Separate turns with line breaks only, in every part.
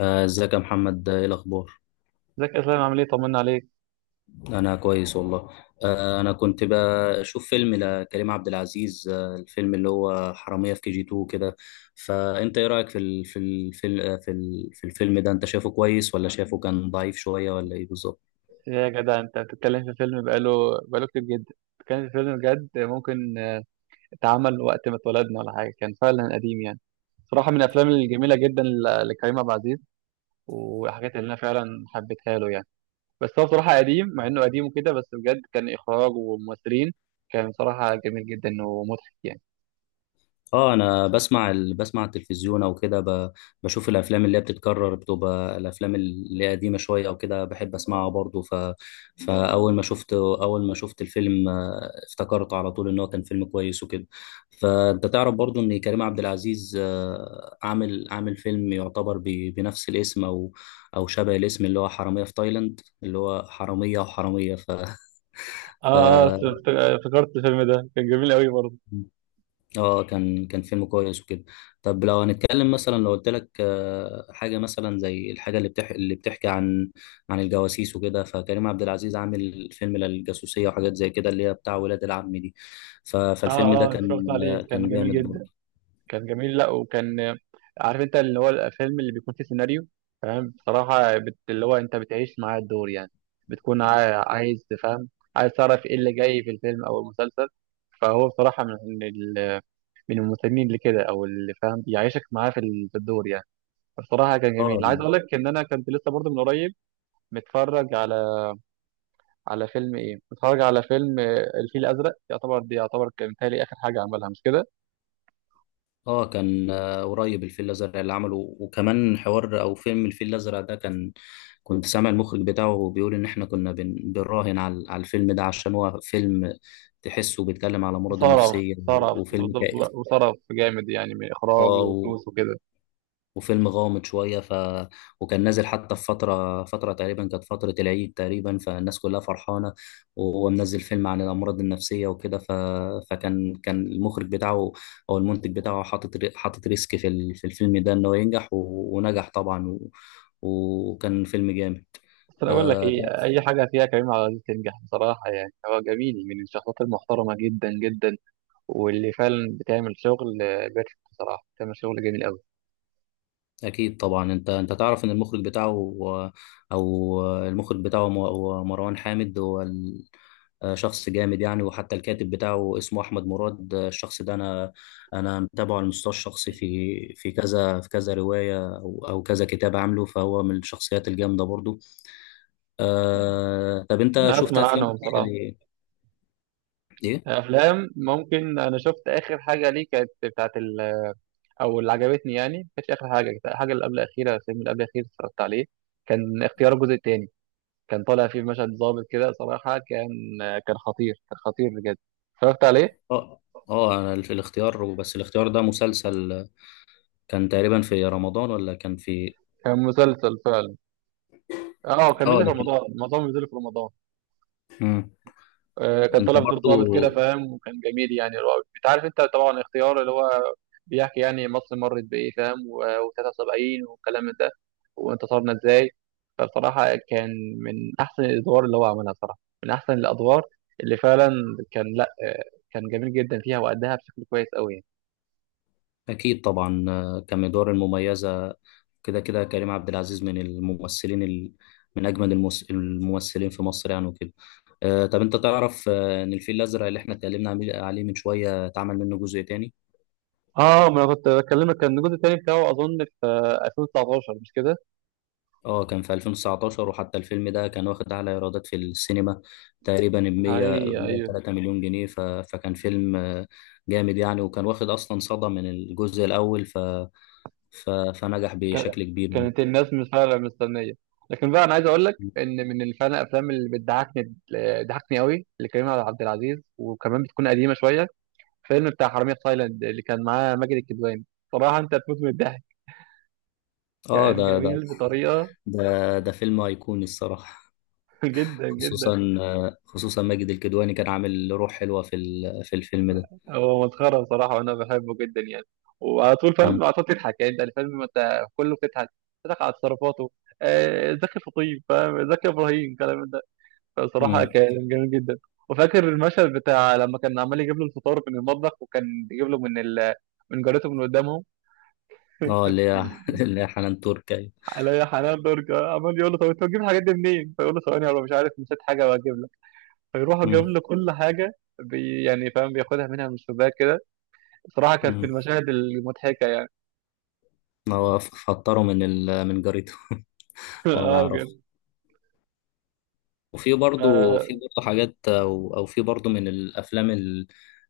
ازيك يا محمد، ايه الاخبار؟
ازيك يا اسلام، عامل ايه؟ طمنا عليك.
انا كويس والله. انا كنت بشوف فيلم لكريم عبد العزيز، الفيلم اللي هو حرامية في كي جي 2 كده. فانت ايه رايك في في الفيلم ده؟ انت شايفه كويس، ولا شايفه كان ضعيف شوية، ولا ايه بالظبط؟
يا جدع انت بتتكلم في فيلم بقاله كتير جدا. كان في فيلم بجد ممكن اتعمل وقت ما اتولدنا ولا حاجه، كان فعلا قديم يعني. صراحه من الافلام الجميله جدا لكريم عبد العزيز، والحاجات اللي انا فعلا حبيتها له يعني. بس هو صراحه قديم، مع انه قديم وكده بس بجد كان اخراج وممثلين، كان صراحه جميل جدا ومضحك يعني.
اه انا بسمع التلفزيون او كده، بشوف الافلام اللي هي بتتكرر، بتبقى الافلام اللي هي قديمه شويه او كده، بحب اسمعها برضو. فاول ما شفت الفيلم، افتكرته على طول ان هو كان فيلم كويس وكده. فانت تعرف برضو ان كريم عبد العزيز، عامل فيلم يعتبر بنفس الاسم، او او شبه الاسم، اللي هو حراميه في تايلاند، اللي هو حراميه وحراميه. ف ف
افتكرت الفيلم ده كان جميل قوي برضه.
اه كان فيلم كويس وكده. طب لو هنتكلم مثلا، لو قلت لك حاجه مثلا زي الحاجه اللي بتحكي عن عن الجواسيس وكده، فكريم عبد العزيز عامل فيلم للجاسوسيه وحاجات زي كده اللي هي بتاع ولاد العم دي. فالفيلم
اه
ده
اه اتفرجت
كان،
عليه كان
كان
جميل
جامد
جدا.
برضه.
كان جميل لا وكان، عارف انت اللي هو الفيلم اللي بيكون فيه سيناريو فاهم، بصراحة اللي هو انت بتعيش معاه الدور يعني. بتكون عايز تفهم، عايز تعرف ايه اللي جاي في الفيلم او المسلسل. فهو بصراحة من المسلمين اللي كده او اللي فاهم بيعيشك معاه في الدور يعني. بصراحة كان
اه
جميل. عايز اقول لك ان انا كنت لسه برضه من قريب متفرج على، على فيلم ايه متفرج على فيلم الفيل الازرق، يعتبر دي يعتبر كان متهيألي اخر حاجة عملها، مش كده؟
اه كان، قريب الفيل الازرق اللي عمله. وكمان حوار او فيلم الفيل الازرق ده كان، كنت سامع المخرج بتاعه بيقول ان احنا كنا بنراهن على على الفيلم ده عشان هو فيلم تحسه بيتكلم على مرض
صرف
النفسية،
صرف
وفيلم
بالظبط
كئيب،
بقى، وصرف جامد يعني من اخراج
اه،
وفلوس وكده.
وفيلم غامض شوية. وكان نازل حتى في فترة، تقريبا كانت فترة العيد تقريبا، فالناس كلها فرحانة وهو منزل فيلم عن الأمراض النفسية وكده. فكان المخرج بتاعه أو المنتج بتاعه حاطط حاطط ريسك في في الفيلم ده، إن هو ينجح. و... ونجح طبعا، و... وكان فيلم جامد.
بس انا اقول لك
آه،
ايه، اي حاجه فيها كريم عبد العزيز تنجح بصراحه، يعني هو جميل من الشخصيات المحترمه جدا جدا. واللي فعلا بتعمل شغل بيرفكت، بصراحه بتعمل شغل جميل قوي.
اكيد طبعا. انت تعرف ان المخرج بتاعه، او، المخرج بتاعه هو مروان حامد. هو شخص جامد يعني. وحتى الكاتب بتاعه اسمه احمد مراد، الشخص ده، انا متابعه على المستوى الشخصي في كذا، في كذا روايه، او او كذا كتاب عامله، فهو من الشخصيات الجامده برضو. آه، طب انت
انا
شفت
اسمع
افلام
عنهم
تانية
بصراحه.
ليه؟ ايه؟
افلام ممكن انا شفت اخر حاجه ليه كانت او اللي عجبتني يعني، ما كانتش اخر حاجه، كانت الحاجه اللي قبل الاخيره، الفيلم اللي قبل الاخير اتفرجت عليه، كان اختيار الجزء الثاني. كان طالع فيه في مشهد ظابط كده، صراحة كان كان خطير، كان خطير بجد. اتفرجت عليه.
اه اه، أنا الاختيار، بس الاختيار ده مسلسل. كان تقريبا في رمضان، ولا كان في
كان مسلسل فعلا. اه، كان
اه؟
بينزل في
لكن
رمضان، معظمهم بينزلوا في رمضان.
مم.
آه كان
انت
طالع في دور
برضو
ظابط كده فاهم، وكان جميل يعني، اللي هو انت عارف انت طبعا اختيار اللي هو بيحكي يعني مصر مرت بايه فاهم، و73 والكلام من ده، وانتصرنا ازاي. فبصراحة كان من احسن الادوار اللي هو عملها صراحة، من احسن الادوار اللي فعلا كان لا آه، كان جميل جدا فيها وأداها بشكل كويس قوي.
اكيد طبعا، كمدار المميزه كده. كريم عبد العزيز من من اجمد الممثلين في مصر يعني وكده. آه، طب انت تعرف ان الفيل الازرق اللي احنا اتكلمنا عليه من شويه، اتعمل منه جزء تاني.
اه ما انا كنت بكلمك، كان الجزء التاني بتاعه اظن في 2019، مش كده؟
اه كان في 2019. وحتى الفيلم ده كان واخد اعلى ايرادات في السينما، تقريبا ب 100
ايوه.
103 مليون جنيه. فكان فيلم جامد يعني، وكان واخد اصلا صدى من الجزء الاول. فنجح
كا-
بشكل كبير.
كانت الناس مش فعلا مستنيه. لكن بقى انا عايز اقول لك ان من اللي فعلا الافلام اللي بتضحكني، ضحكني قوي لكريم عبد العزيز وكمان بتكون قديمه شويه، فيلم بتاع حرامية في تايلاند اللي كان معاه ماجد الكدواني. صراحه انت هتموت من الضحك،
اه
كان
ده ده
جميل بطريقه
ده ده فيلم أيقوني الصراحة.
جدا جدا.
خصوصا، ماجد الكدواني كان عامل روح حلوة في في الفيلم ده.
هو مسخرة بصراحة وأنا بحبه جدا يعني، وعلى طول
مم.
فاهم على طول تضحك يعني، أنت الفيلم ما أنت كله بتضحك. بتضحك على تصرفاته. زكي فطيب فاهم، زكي إبراهيم الكلام ده. فبصراحة
مم.
كان جميل جدا. وفاكر المشهد بتاع لما كان عمال يجيب له الفطار من المطبخ، وكان يجيب له من جارته من قدامهم،
اه اللي هي اللي هي حنان ترك، أيوة.
عليا حنان درجة، عمال يقول له طب أنت بتجيب الحاجات دي منين؟ فيقول له ثواني أنا مش عارف نسيت حاجة وهجيب لك، فيروح جايب
مم.
له كل حاجة، بي يعني فاهم بياخدها منها من الشباك كده. بصراحة كانت من
مم.
المشاهد المضحكة يعني.
هو فطره من من جاريته هو ما
اه
يعرفش.
بجد.
وفي برضه،
اه
في برضه حاجات، او او في برضه، من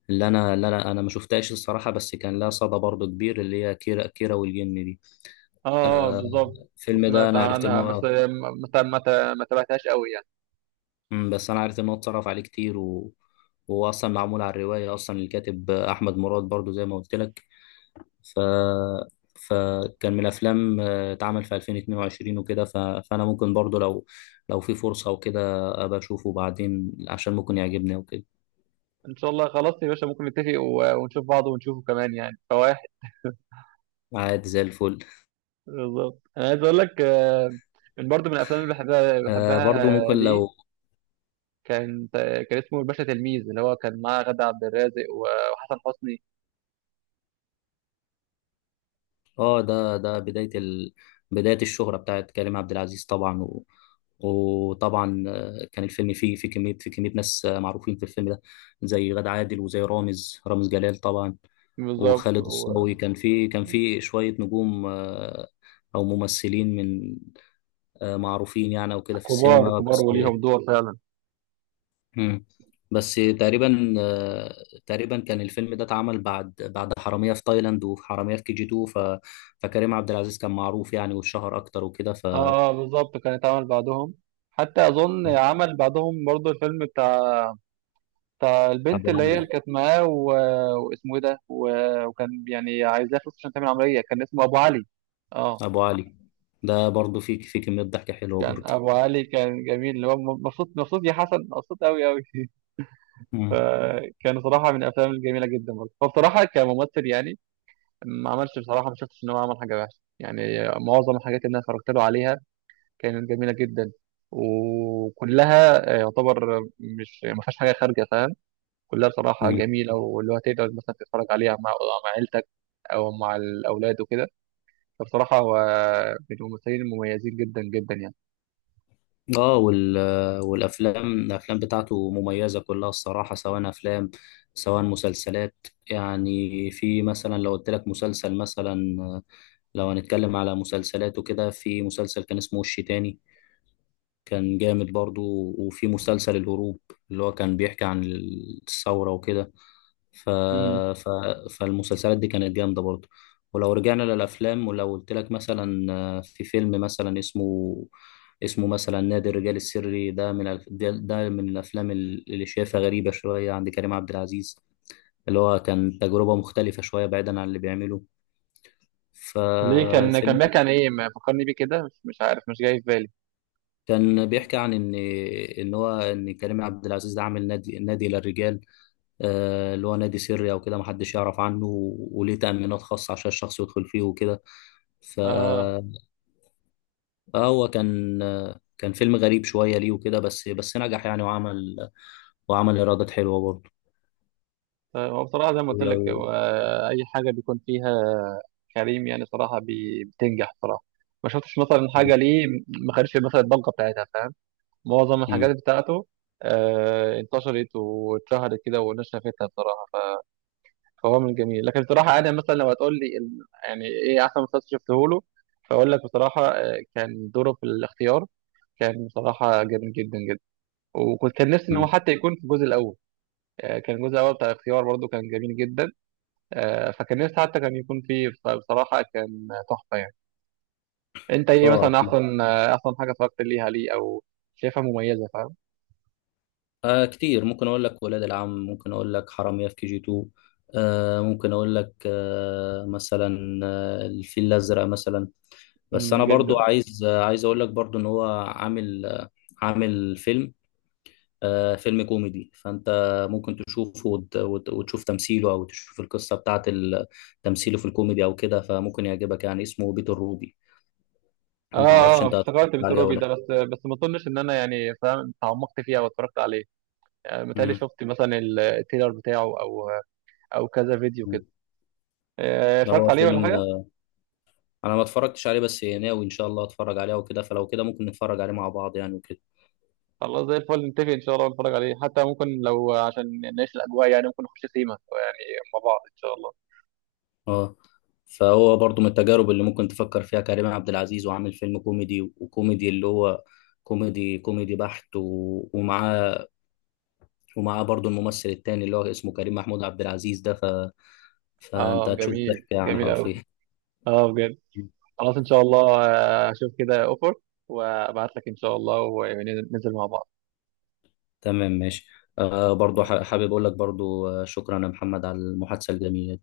اللي انا اللي انا انا ما شفتهاش الصراحه، بس كان لها صدى برضه كبير، اللي هي كيرة كيرة والجن دي. آه،
بالظبط.
الفيلم ده
سمعت
انا عرفت ان
عنها بس
هو،
ما ما ت- ما تابعتهاش قوي يعني.
مم، بس انا عارف ان هو اتصرف عليه كتير، و... وهو اصلا معمول على الروايه، اصلا الكاتب احمد مراد برضو زي ما قلت لك. ف فكان من الافلام، اتعمل في 2022 وكده. فانا ممكن برضو لو، في فرصه وكده، ابقى اشوفه بعدين عشان ممكن يعجبني وكده.
ان شاء الله، خلاص يا باشا ممكن نتفق ونشوف بعض ونشوفه كمان يعني فواحد.
عادي زي الفل.
بالظبط انا عايز اقول لك من برضه من الافلام اللي بحبها
آه
بحبها
برضو ممكن لو،
ليه، كان كان اسمه الباشا تلميذ، اللي هو كان معاه غادة عبد الرازق وحسن حسني.
اه ده بداية بداية الشهرة بتاعت كريم عبد العزيز طبعا. و... وطبعا، كان الفيلم فيه في كمية ناس معروفين في الفيلم ده، زي غادة عادل، وزي رامز، جلال طبعا،
بالظبط
وخالد
وكبار،
الصاوي. كان فيه، شوية نجوم، أو ممثلين من، معروفين يعني وكده في السينما
كبار
بس.
وليهم دور فعلا.
مم. بس تقريبا، تقريبا كان الفيلم ده اتعمل بعد، حرامية في تايلاند وحرامية في كي جي 2. فكريم عبد العزيز كان معروف يعني، والشهر اكتر وكده. ف
اه بالظبط، كان اتعمل بعدهم، حتى اظن
مم.
عمل بعدهم برضه الفيلم، فالبنت
ابو
اللي هي
علي.
اللي كانت معاه واسمه ايه ده وكان يعني عايزاه فلوس عشان تعمل عمليه، كان اسمه ابو علي. اه،
ابو علي ده برضه في، كمية ضحك حلوة
كان
برضه.
ابو علي كان جميل، اللي هو مبسوط مبسوط يا حسن، مبسوط قوي قوي
مم.
فكان صراحه من الافلام الجميله جدا برضه. فبصراحه كممثل يعني، ما عملش بصراحه، ما شفتش ان هو عمل حاجه وحشه يعني، معظم الحاجات اللي انا اتفرجت له عليها كانت جميله جدا. وكلها يعتبر مش ما فيهاش حاجه خارجه، كلها بصراحة
مم.
جميلة، واللي هو تقدر مثلا تتفرج عليها مع، مع عيلتك أو مع الأولاد وكده. فبصراحة هو من الممثلين المميزين جدا جدا يعني.
اه والافلام، بتاعته مميزة كلها الصراحة، سواء افلام، سواء مسلسلات. يعني في مثلا، لو قلت لك مسلسل مثلا، لو هنتكلم على مسلسلات وكده، في مسلسل كان اسمه وش تاني، كان جامد برضو. وفي مسلسل الهروب، اللي هو كان بيحكي عن الثورة وكده. ف...
امم،
ف... فالمسلسلات دي كانت جامدة برضو. ولو رجعنا للأفلام، ولو قلت لك مثلا، في فيلم مثلا اسمه، مثلا نادي الرجال السري. ده من الف... ده ده من الأفلام اللي شايفها غريبة شوية عند كريم عبد العزيز، اللي هو كان تجربة مختلفة شوية بعيدا عن اللي بيعمله.
ليه كان كان
فالفيلم
بيحكي عن إيه؟ ما فكرني بيه كده، مش مش عارف، مش جاي في بالي.
كان بيحكي عن ان، ان هو ان كريم عبد العزيز ده عامل نادي، للرجال، اللي هو نادي سري او كده، محدش يعرف عنه، و- وليه تأمينات خاصة عشان الشخص يدخل فيه وكده. ف
اه
فهو كان، كان فيلم غريب شوية ليه وكده، بس نجح يعني، وعمل ايرادات حلوة برضه.
طيب هو بصراحة زي ما قلت لك،
ولو
هو أي حاجة بيكون فيها كريم يعني صراحة بتنجح صراحة، ما شفتش مثلا حاجة
مم.
ليه ما خدش مثلا الضجة بتاعتها فاهم. معظم
مم.
الحاجات بتاعته آه انتشرت واتشهرت كده والناس شافتها بصراحة. فهو من جميل، لكن بصراحة أنا مثلا لو هتقول لي يعني إيه أحسن مسلسل شفته له، فأقول لك بصراحة كان دوره في الاختيار، كان بصراحة جميل جدا جدا، وكنت كان نفسي إن هو
مم.
حتى يكون في الجزء الأول. كان الجزء الأول بتاع الاختيار برضه كان جميل جدا. فكان نفسي حتى كان يكون فيه، فبصراحة كان تحفة يعني. أنت إيه
اه
مثلا
اكيد.
أحسن أحسن حاجة اتفرجت ليها ليه، أو شايفها مميزة فاهم؟
آه كتير ممكن اقول لك ولاد العم، ممكن اقول لك حرامية في كي جي 2، آه ممكن اقول لك آه مثلا آه الفيل الازرق مثلا. بس
مم،
انا برضو
جدا.
عايز آه، عايز اقول لك برضو ان هو عامل آه، فيلم، فيلم كوميدي. فانت ممكن تشوفه وتشوف تمثيله، او تشوف القصه تمثيله في الكوميدي او كده، فممكن يعجبك يعني. اسمه بيت الروبي. ما
اه
اعرفش
اه
انت هتتفرج
افتكرت بيت
عليه او
روبي ده،
لا.
بس بس ما اظنش ان انا يعني فاهم تعمقت فيها واتفرجت عليه. متهيألي
مم.
شفت مثلا التريلر بتاعه او او كذا فيديو كده.
مم. ده
اتفرجت
هو
عليه ولا
فيلم،
حاجه.
انا ما اتفرجتش عليه، بس ناوي ان شاء الله اتفرج عليه وكده. فلو كده ممكن نتفرج عليه مع بعض يعني وكده.
خلاص زي الفل، نتفق ان شاء الله نتفرج عليه، حتى ممكن لو عشان نعيش الاجواء يعني ممكن نخش سيما يعني مع بعض ان شاء الله.
اه فهو برضو من التجارب اللي ممكن تفكر فيها كريم عبد العزيز، وعامل فيلم كوميدي. وكوميدي اللي هو كوميدي، بحت. ومعاه، برضو الممثل التاني اللي هو اسمه كريم محمود عبد العزيز ده. فانت
اه
هتشوف
جميل،
ضحك يعني
جميل قوي.
حرفيا.
اه بجد. خلاص ان شاء الله اشوف كده اوفر وابعت لك ان شاء الله وننزل مع بعض.
تمام، ماشي. آه برضو حابب اقول لك برضو، شكرا يا محمد على المحادثة الجميلة.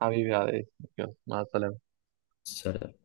حبيبي على ايه. يلا، مع السلامه.
سلام.